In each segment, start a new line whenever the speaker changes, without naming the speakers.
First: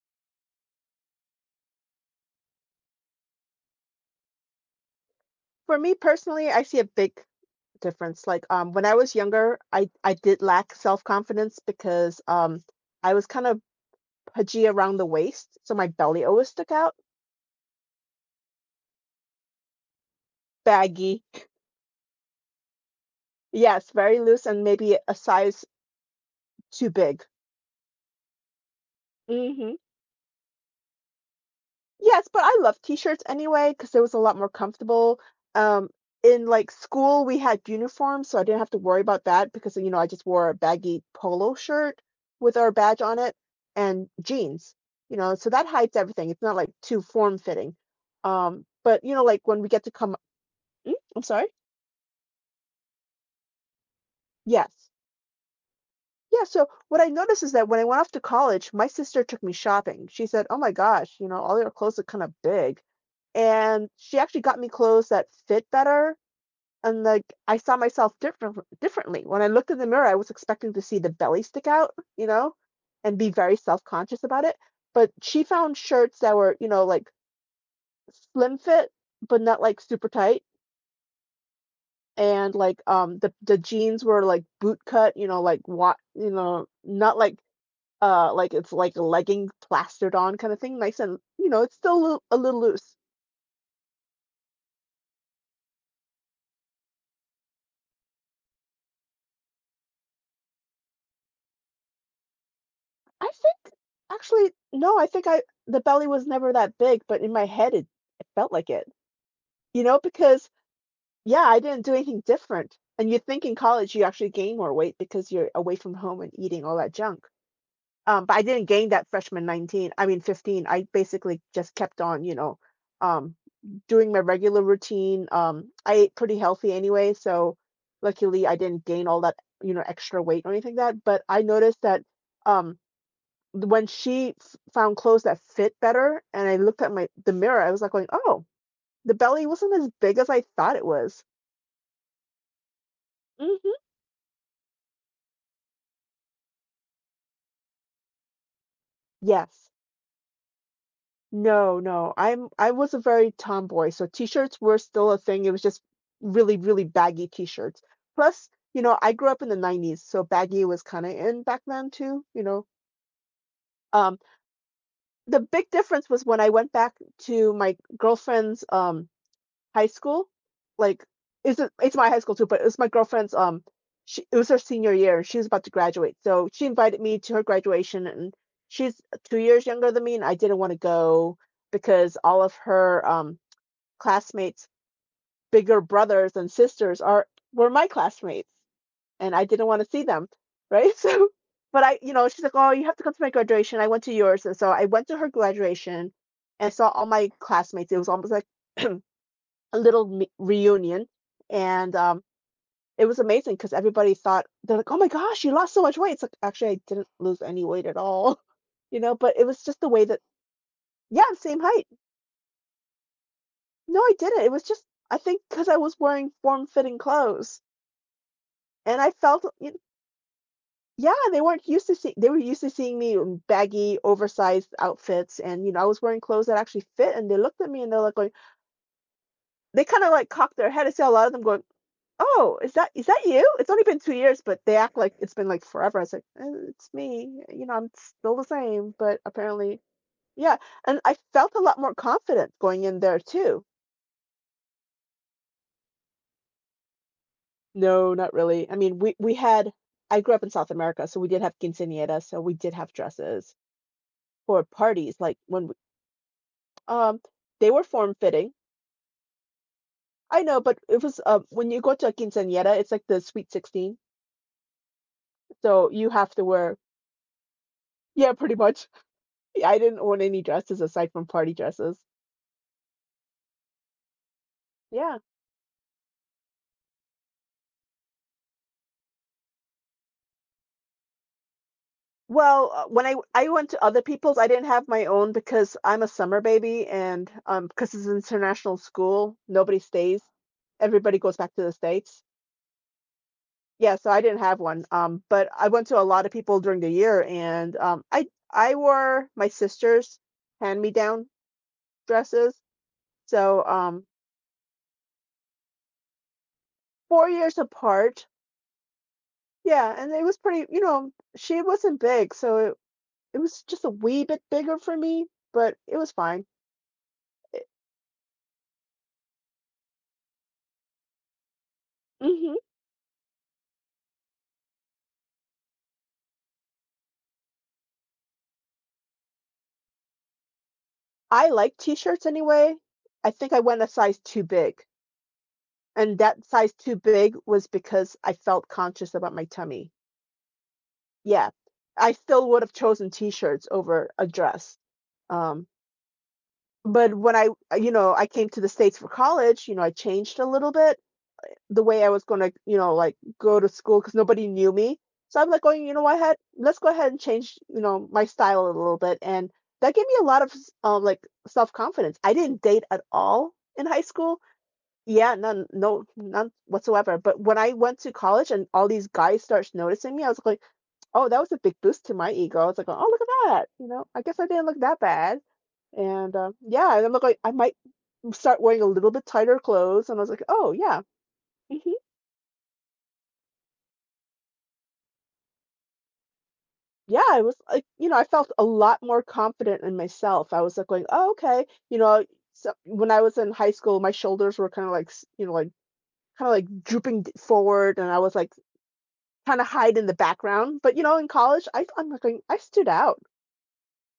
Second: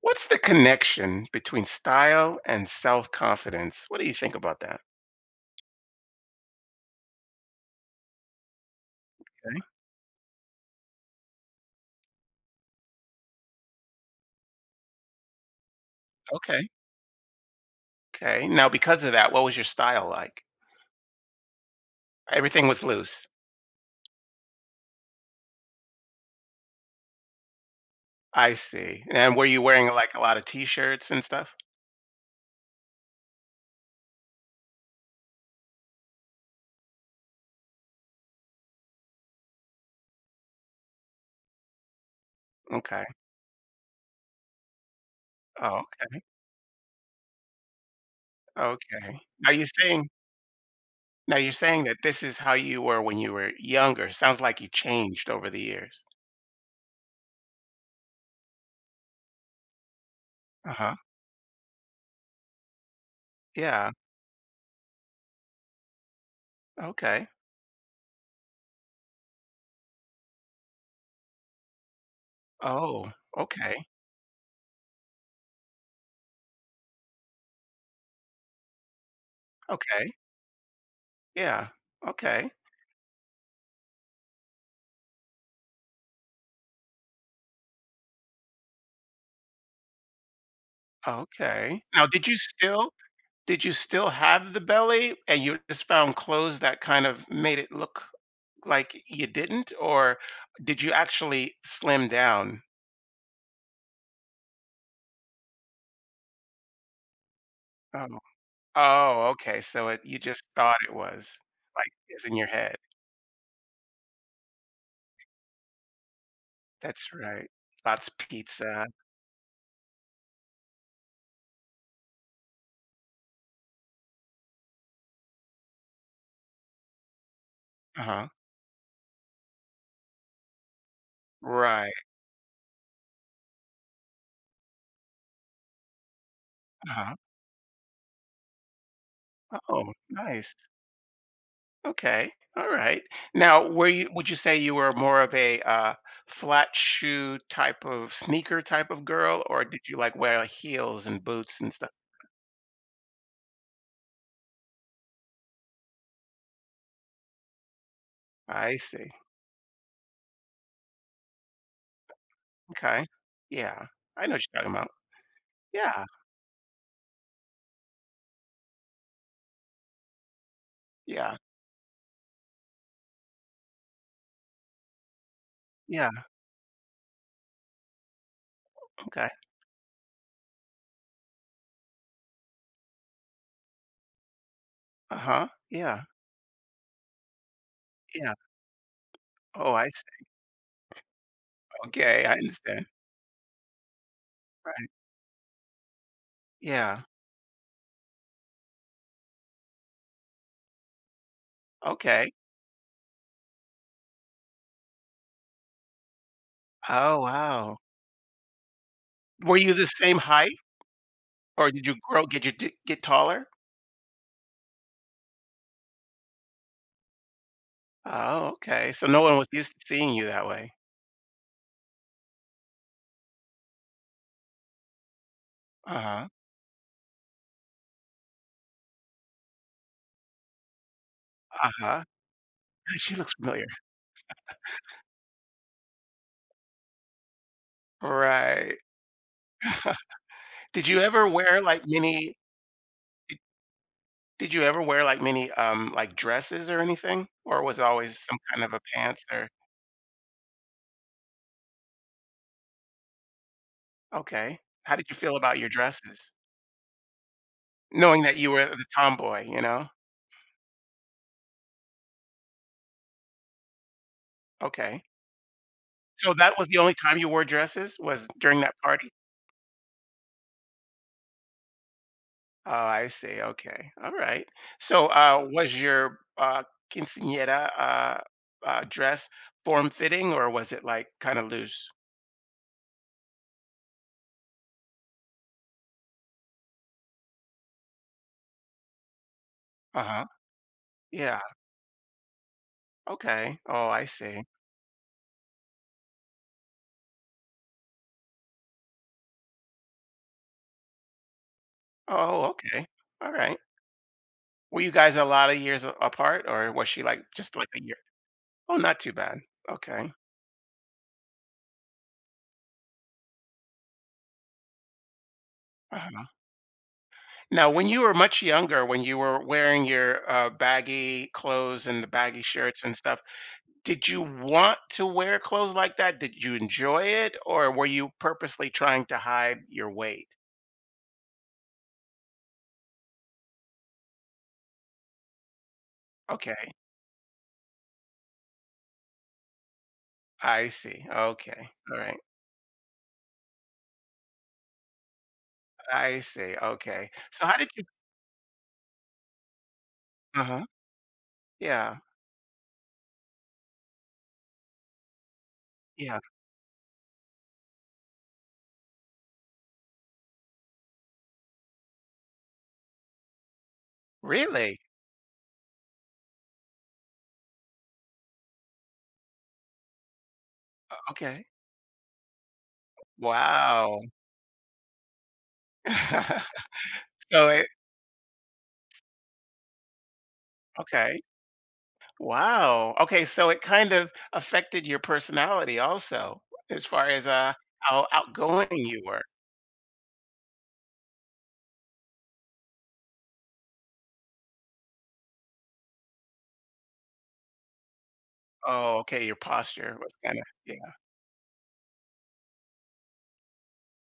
What's the connection between style and self-confidence? What do you think about that?
For me personally, I see a big difference. When I was younger,
Okay.
I did lack self-confidence because I was kind of pudgy around the waist, so my belly always
Okay.
stuck out,
Okay. Now, because of that, what was your style like?
baggy.
Everything was loose.
Yes, very loose and maybe a size too big.
I see. And were you
Mhm.
wearing like a lot of t-shirts and stuff?
Yes, but I love t-shirts anyway because it was a lot more comfortable. Um, in, like, school, we had uniforms, so I didn't have to worry about that. I just wore a baggy polo shirt with our badge
Okay.
on it and jeans, so that
Oh,
hides
okay.
everything. It's not, like, too form-fitting. But, you
Okay.
know, like,
Now
when
you're
we get to
saying
come mm? I'm sorry?
that this is how you were when you were younger. Sounds like you
Yes.
changed over the years.
Yeah, so what I noticed is that when I went off to college, my sister took me shopping. She said, "Oh my
Uh-huh.
gosh, you know, all your clothes look kind of big." And
Yeah.
she actually got me clothes that fit better. And
Okay.
like I saw myself differently. When I looked in the mirror, I was expecting to see the belly stick out,
Oh,
and be very
okay.
self-conscious about it. But she found shirts that were, you know, like slim fit, but not like super
Okay.
tight.
Yeah. Okay.
And like the jeans were like boot cut, not like it's like a legging plastered on kinda thing, nice and you know, it's
Okay.
still
Now, did you
a little
still
loose.
did you still have the belly and you just found clothes that kind of made it look like you didn't, or did you actually slim down?
I think actually, no, I think I the belly was never that big, but in my head, it
Oh.
it felt like it,
Oh, okay,
you
so
know,
it you just
because
thought it was,
yeah, I didn't
like,
do anything
it's in your
different,
head.
and you think in college you actually gain more weight because you're away from home and eating all that
That's
junk.
right. Lots of
But I didn't
pizza.
gain that freshman 15, I basically just kept on, um, doing my regular routine. I ate pretty healthy anyway, so
Uh-huh.
luckily I didn't gain all that, you know, extra weight or anything like that. But I noticed
Right,
that um, when she found clothes that fit better, and I looked at my
uh-huh.
the mirror, I was like going, "Oh, the belly wasn't as
Oh,
big as I
nice.
thought it was."
Okay, alright. Now,
Hmm.
were you would you say you were more of a, flat shoe type of sneaker type of girl, or
Yes.
did you, like, wear heels and boots and
No,
stuff?
no. I was a very tomboy, so t-shirts were still a thing. It was just really, really baggy t-shirts. Plus,
I
you know,
see.
I grew up in the 90s, so baggy was kind of in back then too, you know.
Okay. Yeah.
Um,
I know what you're talking about.
the big
Yeah.
difference was when I went back to my girlfriend's, high school, like,
Yeah.
it's a it's my high school too, but it's my girlfriend's, she it was her senior year, and she was about to
Yeah.
graduate, so she invited me to her graduation, and she's
Okay.
2 years younger than me, and I didn't wanna go because all of her, classmates'
Uh-huh.
bigger
Yeah.
brothers and sisters are were my
Yeah.
classmates and I didn't
Oh,
want
I
to see
see.
them, right? So, but I, you
Okay.
know,
I
she's like, "Oh, you
understand.
have to come to my graduation. I went to yours," and so I
Right.
went to her graduation and saw
Yeah.
all my classmates. It was almost like a little reunion, and
Okay.
it was amazing because everybody thought they're like, "Oh my gosh, you lost so much weight!" It's like actually I didn't
Oh,
lose any
wow.
weight at all, you know. But it
Were
was
you
just
the
the way
same
that,
height
yeah, I'm same
or did
height.
you grow, get get taller?
No, I didn't. It was just I think because I was wearing form-fitting clothes,
Oh, okay.
and
So
I
no one
felt
was used to seeing you that way.
yeah, they weren't used to see they were used to seeing me in baggy, oversized outfits, and, you know, I was wearing
Uh-huh.
clothes that actually fit, and they looked at me, and they're, like, going they kinda, like, cocked their head. I see a lot of them going,
Uh-huh.
"Oh, is
She
that
looks
you?
familiar.
It's only been 2 years," but they act like it's been, like, forever. I was like, "Eh, it's me. You know, I'm still the
Right.
same," but apparently yeah,
Did you
and I
ever
felt a
wear
lot
like
more
mini
confident going in there
did
too.
you ever wear like many like dresses or anything? Or was it
No,
always
not
some kind
really.
of
I
a
mean, we
pants
we
or?
had I grew up in South America, so we did have quinceañeras, so we did have dresses
Okay.
for
How did
parties,
you feel
like,
about
when
your dresses?
um, they were
Knowing that you
form-fitting.
were the tomboy, you know?
I know, but it was, when you go to a quinceañera, it's like the sweet 16,
Okay.
so you have
So
to
that was the
wear
only time you wore dresses was
yeah, pretty
during that
much.
party?
Yeah, I didn't own any dresses aside from party dresses.
Oh, I see. Okay. All right. So,
Yeah.
was your quinceañera dress form fitting or was it like kind of loose?
Well, when I went to other people's, I didn't have my own because I'm a summer baby and, because it's international school, nobody stays.
Uh-huh.
Everybody goes
Yeah.
back to the States.
Okay. Oh,
Yeah,
I
so I didn't
see.
have one, but I went to a lot of people during the year and, I wore my sister's hand-me-down
Oh,
dresses.
okay. All right.
So,
Were you guys a lot of years apart or was she like
four
just
years
like a year?
apart.
Oh, not too bad.
Yeah, and
Okay.
it was pretty, you know, she wasn't big, so it was just a wee bit bigger for me, but it was
Uh-huh.
fine.
Now, when you were much younger, when you were wearing your baggy clothes and the baggy
Mm-hmm.
shirts and stuff, did you want to wear clothes like that? Did you enjoy it, or were you purposely trying to hide your weight?
I like t-shirts anyway. I think I went a size too big. And that
Okay,
size too big was because I felt conscious about my tummy.
I see.
Yeah.
Okay, all
I
right,
still would have chosen t-shirts over a dress. Um,
I see. Okay,
but when
so
I,
how did you?
you know, I came to the States for college, you know, I changed
Uh
a
huh.
little bit the
Yeah,
way I was gonna, you know, like go to school because nobody knew me. So I'm like going, you know what,
yeah.
head, let's go ahead and change, you know, my style a little bit, and that gave me a lot of like self confidence. I didn't date at all in high school.
Really?
Yeah, none, no, none whatsoever. But when I went to college and all these guys starts noticing me, I was like, oh, that
Okay.
was a big boost to my ego. I was like, oh, look at that. You
Wow.
know, I guess I didn't look that bad. And yeah, and I'm like,
so
I
it.
might start wearing a little bit tighter clothes. And I was like, oh, yeah.
Okay. Wow. Okay, so it kind of affected your personality also, as far
Yeah,
as
I was like,
how
you know, I felt a
outgoing you
lot
were.
more confident in myself. I was like going, "Oh, okay." You know, so when I was in high school, my shoulders were kind of like, you know, like kind of like drooping forward, and I was like
Oh, okay, your
kind of
posture
hide in
was
the
kind of, yeah.
background. But you know, in college, I'm like going, I stood out.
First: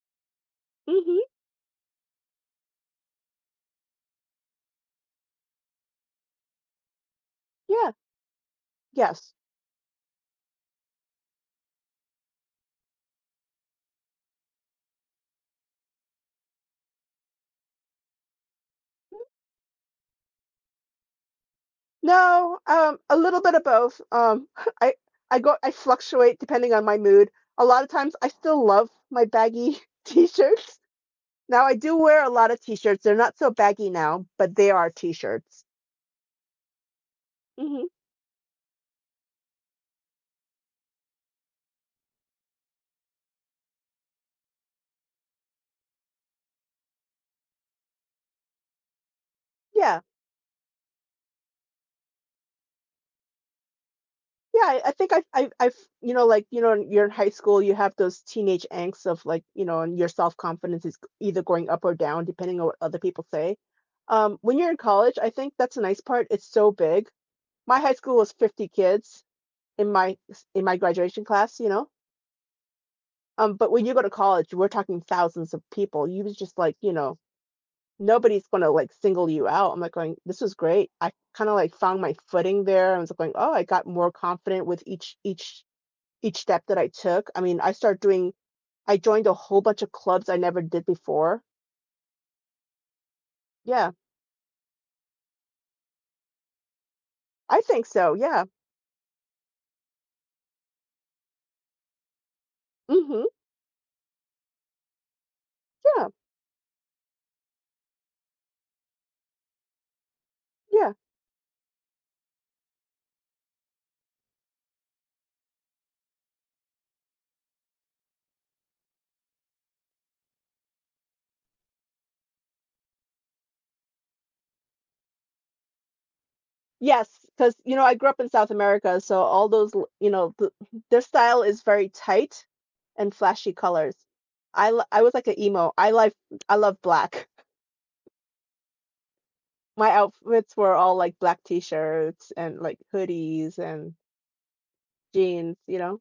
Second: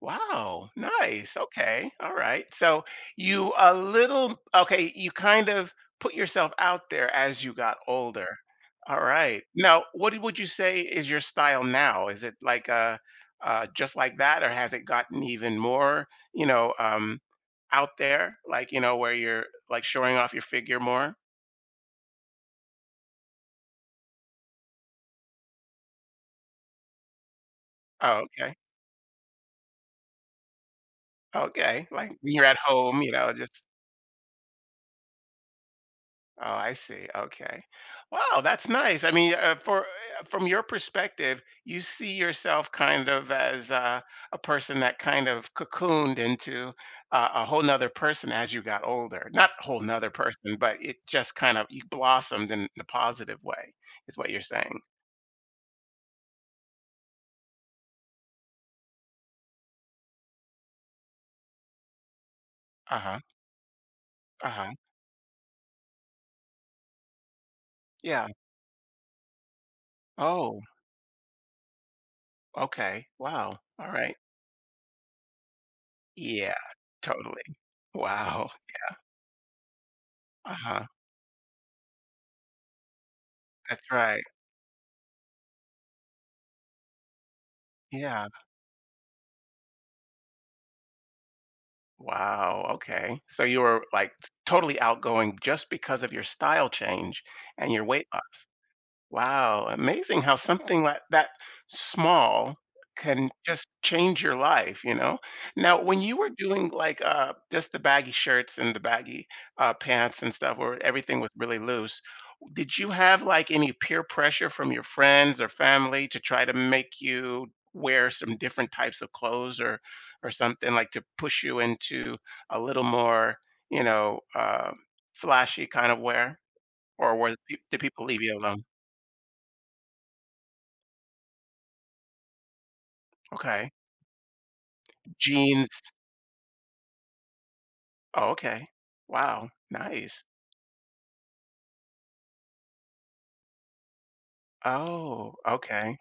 Wow,
Mm-hmm.
nice. Okay. All right. So you a little okay, you kind of put yourself out there as you got
Yeah.
older. All
Yes.
right. Now, would you say is your style now? Is it like just like that or has it gotten even more, you know, out there like, you know, where you're like showing off your figure more?
No. A little bit of both. I I fluctuate depending on my mood. A lot of times,
Oh,
I
okay.
still love my baggy t-shirts now I
Okay.
do
Like
wear a
when you're
lot
at
of
home,
t-shirts.
you
They're
know,
not so
just
baggy now, but they are t-shirts.
Oh, I see. Okay.
Mhm.
Wow, that's nice. I mean, for from your perspective, you see yourself kind of as a person that kind of cocooned into a whole nother person as you got older. Not whole
Yeah.
nother person, but it just kind of you blossomed in the positive way, is what you're
Yeah,
saying.
I I've you know, like, you know, when you're in high school, you have those teenage angst of like, you know, and your self-confidence is either going up or down depending on what other
Uh-huh.
people say. When you're
Uh-huh.
in college, I think that's a nice part. It's so big. My high school
Yeah.
was 50 kids in my
Oh,
in my graduation class, you know.
okay. Wow.
But when
All
you go to
right.
college, we're talking thousands of people. You was
Yeah,
just like, you know,
totally.
nobody's
Wow.
gonna like single you out. I'm like going, this is
Uh-huh.
great. I kind of like found my footing there. I was like going, oh, I got
That's
more
right.
confident with each step that I took. I mean, I started
Yeah.
doing, I joined a whole bunch of clubs I never did before.
Wow, okay. So you were,
Yeah,
like, totally outgoing just because of your style change
I
and your
think
weight
so. Yeah.
loss. Wow, amazing how something like that small
Mm-hmm.
can just change your life, you know? Now, when
Yeah.
you were doing like just the baggy shirts and the baggy pants and stuff where
Yeah.
everything was really loose, did you have like any peer pressure from your friends or family to try to make you wear some different types of clothes or something like to push you into a little more, you know, flashy kind of wear? Or
Yes,
was
because you
did
know I
people
grew up
leave
in
you
South
alone?
America, so all those you know the, their style is very tight and flashy
Okay.
colors. I was like an emo.
Jeans
I love black.
oh, okay. Wow,
My
nice.
outfits were all like black t-shirts and like hoodies and
Oh,
jeans, you
okay,
know?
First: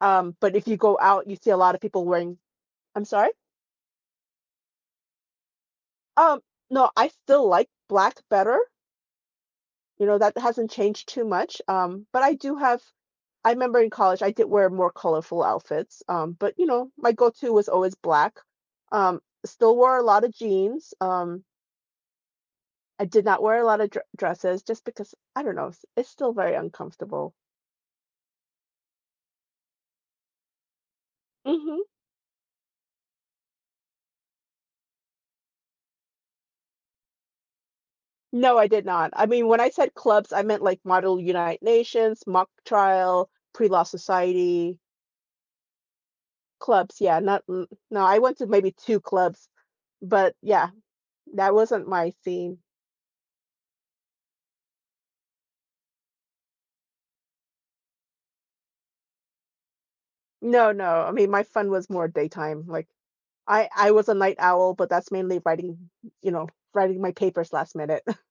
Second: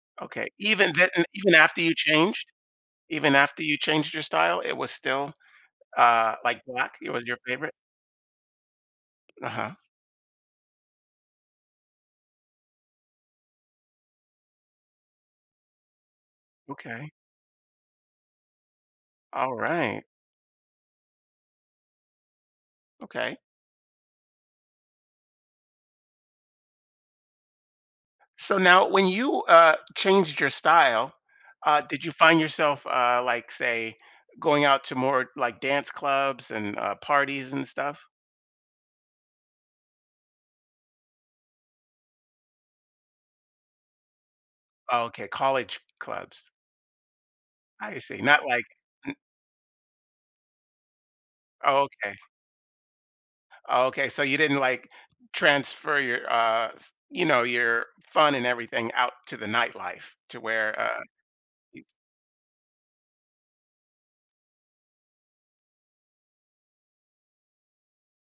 okay.
But if you
Even
go
then
out, you see
even
a lot of
after you
people wearing,
changed?
I'm sorry?
Even after you changed your style, it was still,
Um,
like,
no,
black?
I
It was your
still like
favorite?
black better.
Uh-huh,
You know, that hasn't changed too much. But I do have, I remember in college, I did wear more colorful outfits. But you know, my
okay.
go-to was always black. Um, still wore a
Alright,
lot of jeans. I did
okay.
not wear a lot of dr dresses just because, I don't know, it's still very uncomfortable.
So now when you, changed your style,
Hmm.
did you find yourself, like, say, going out to more, like, dance clubs and, parties and stuff?
No, I did not. I mean, when I said clubs, I meant like Model United Nations, Mock Trial, Pre-Law Society,
Okay, college clubs.
clubs. Yeah, not n-
I
no, I
see,
went
not
to
like
maybe two
n
clubs, but yeah, that
oh,
wasn't my
okay.
theme.
Oh, okay, so you didn't, like, transfer your, s you know, your fun and everything out to the nightlife to
No,
where,
no. I mean, my fun was more daytime. Like I was a night owl, but that's mainly writing, you know, writing my papers last minute.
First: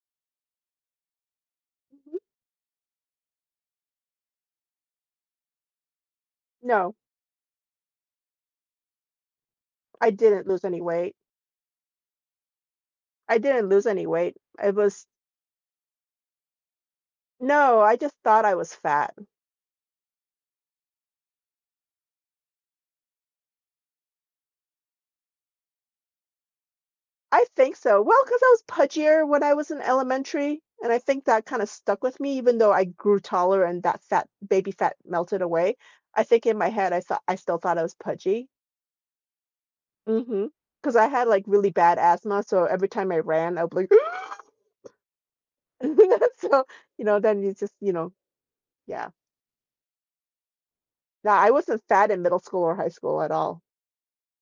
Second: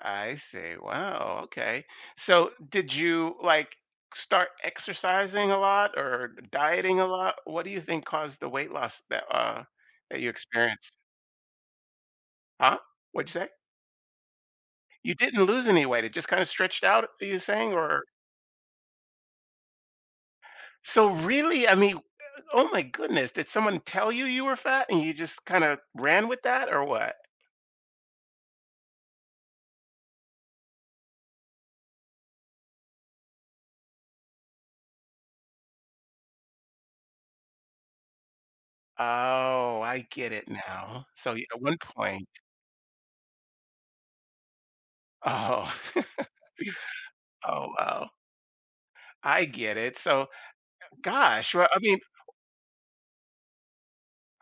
I see, wow, okay. So, did you, like, start exercising a lot or
No,
dieting a lot? What do you think caused the weight loss that,
I
that you
didn't lose any
experienced?
weight.
Huh? What'd
I
you say?
didn't lose any weight. It was
You didn't lose any weight, it just kinda stretched out, are you saying?
no, I
Or
just thought I was fat.
so really, I mean, oh my goodness, did someone tell you you were fat and you just kinda ran with that or what?
I think so. Well, because I was pudgier when I was in elementary, and I think that kinda stuck with me even though I grew taller and that fat baby fat melted away. I think in my head, I still thought I was pudgy.
Oh, I get it
Mhm. Because
now.
I had,
So y
like,
at
really
one
bad
point.
asthma, so every time I ran, I was like,
Oh.
so, then you
Oh,
just,
wow.
yeah.
I get it. So,
No, I
gosh, well, I
wasn't
mean,
fat in middle school or high school at all.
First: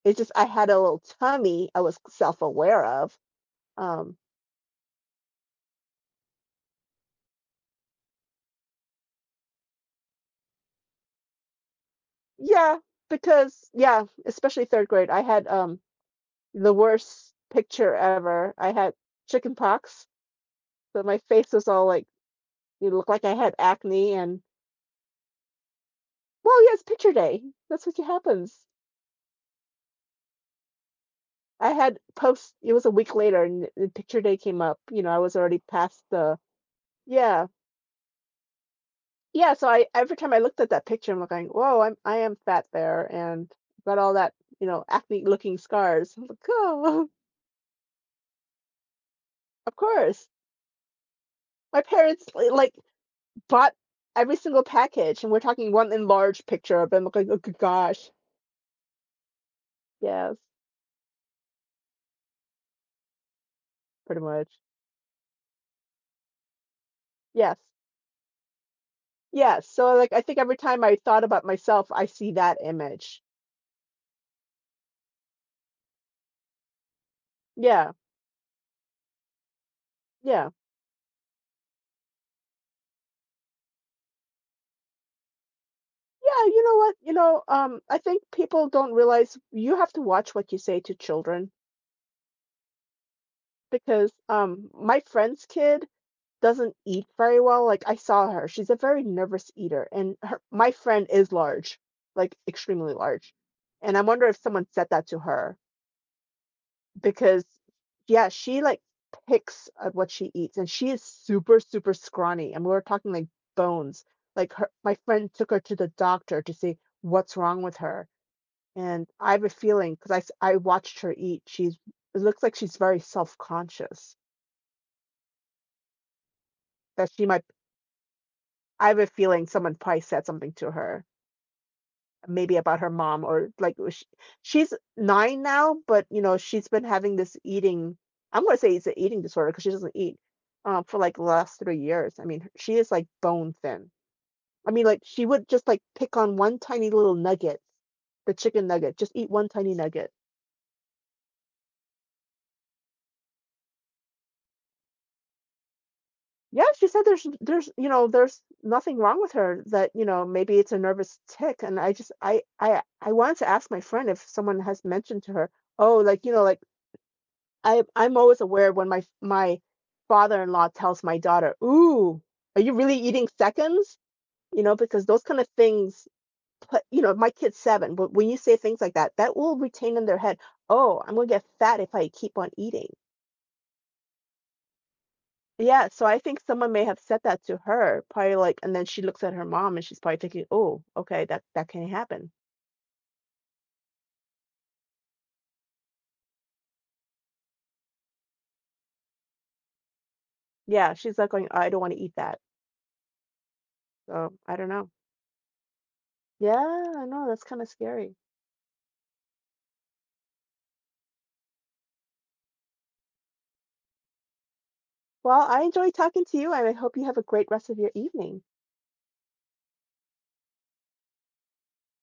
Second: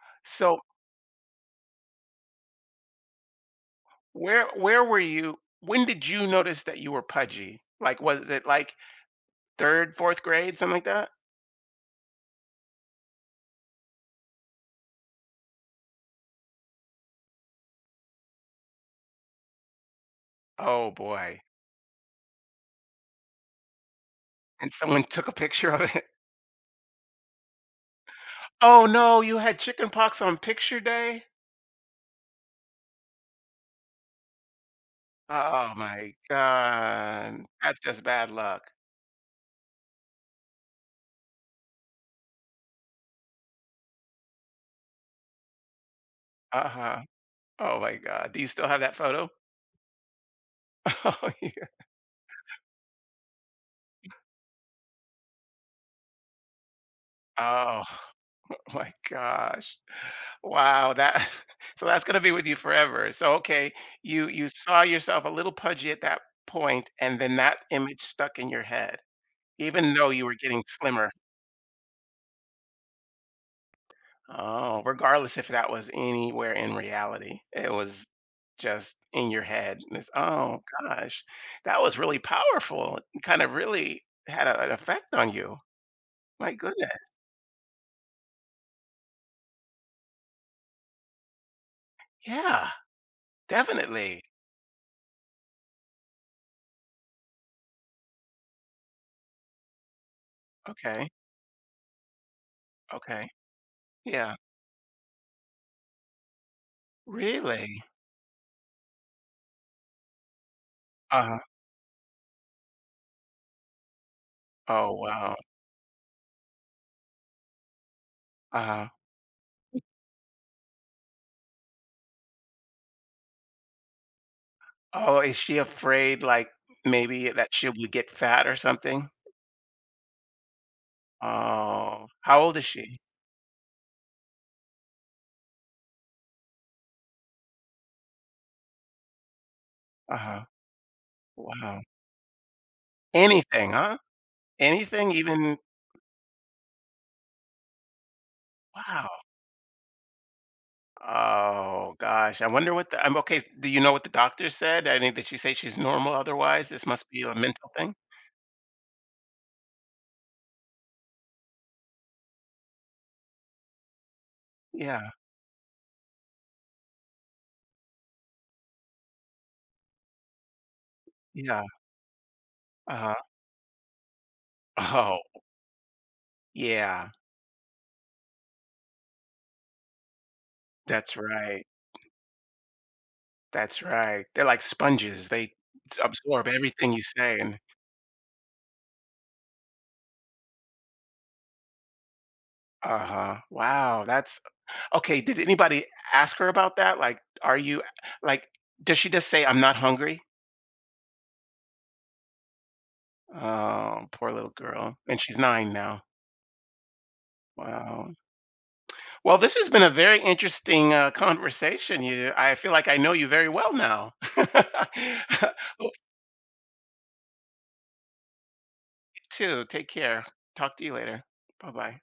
It's just I
so
had a little tummy I was self-aware of. Um,
where were you when did you notice that you were pudgy? Like, was it, like, 3rd, 4th grade, something like that?
yeah, because yeah, especially 3rd grade, I had, the worst picture ever. I had chicken pox,
Oh,
so my
boy.
face was all like it looked like I had acne and
And someone took a picture of it?
well, yeah, it's picture day. That's what happens.
Oh, no, you had chickenpox on picture day?
I had post it was a week later and the picture day came up. You know, I was already
Oh
past
my
the
god.
yeah.
That's just bad luck.
Yeah, so I every time I looked at that picture, I'm looking, whoa, I am fat there and got all that, you know, acne looking scars. I'm like,
Uh-huh.
oh,
Oh my god. Do you still have that photo?
of course.
Oh, yeah.
My parents like bought every single package, and we're talking 1 enlarged picture of him, like, "Oh g
Oh.
gosh."
Oh my gosh.
Yes,
Wow, that so that's gonna be with you forever. So, okay,
pretty much.
you saw yourself a little pudgy at that point, and then that
Yes.
image stuck in your head,
Yes,
even
so,
though
like, I
you were
think every
getting
time I
slimmer.
thought about myself, I see that image.
Oh, regardless if that was anywhere in reality, it
Yeah,
was just in your head. And It's,
yeah.
oh gosh, that was really powerful. It kind of really had a, an effect on you.
Yeah,
My
you know
goodness.
what? You know, I think people don't realize you have to watch what you say to children
Yeah,
because,
definitely.
my friend's kid doesn't eat very well. Like, I saw her, she's a very nervous eater, and her my friend
Okay.
is large, like, extremely
Okay.
large, and I wonder
Yeah.
if someone said that to her. Because
Really?
yeah, she, like, picks at what she eats, and she is
Uh
super, super scrawny, and we're talking, like, bones. Like, her
Oh,
my friend
wow.
took her to the doctor to see what's wrong with her,
Uh-huh.
and I have a feeling 'cause I watched her eat, she's it looks like she's very self-conscious
Oh, is she afraid, like,
that she
maybe
might
that she would get fat or
I have a
something?
feeling someone probably said something to her.
Oh, how old
Maybe
is
about her
she?
mom or she's nine now, but you know she's been having this eating. I'm gonna say it's an eating disorder because she doesn't eat
Uh-huh.
for like the last three
Wow.
years. I mean, she is like bone
Anything,
thin.
huh?
I mean, like
Anything,
she would
even
just like pick on one tiny little nugget, the chicken nugget,
wow.
just eat one tiny nugget.
Oh, gosh. I wonder what the I'm okay, do you know what the doctor said? I mean, did she say she's normal
Yeah,
otherwise? This
she said
must be a
there's
mental
you
thing?
know there's nothing wrong with her, that you know maybe it's a nervous tick, and I just I wanted to ask my friend if someone has
Yeah,
mentioned to her oh like you know like I'm always aware when my father-in-law tells my daughter,
yeah.
"Ooh, are you really
Uh-huh.
eating seconds?" You know, because
Oh,
those kind of things put, you
yeah.
know, my kid's 7, but when you say things like that, that will retain in their head, "Oh,
That's
I'm gonna get
right.
fat if I keep on eating."
That's right. They're like sponges. They
Yeah, so I think
absorb
someone may
everything
have
you
said
say
that
and
to her, probably, like, and then she looks at her mom and she's probably thinking, "Oh, okay, that can happen."
Uh-huh. Wow, that's Okay, did anybody ask her about that? Like, are you like, does she just say, "I'm not hungry"?
Yeah, she's like going, "I don't want to eat that."
Oh, poor
So
little
I don't know.
girl. And she's 9 now.
Yeah, I know, that's kind of
Wow.
scary.
Well, this has been a very interesting, conversation. You I feel like I know you very well now. Hope
Well, I
you
enjoyed talking to you, and I hope you have a great rest of your evening.
too. Take care. Talk to you later. Bye-bye.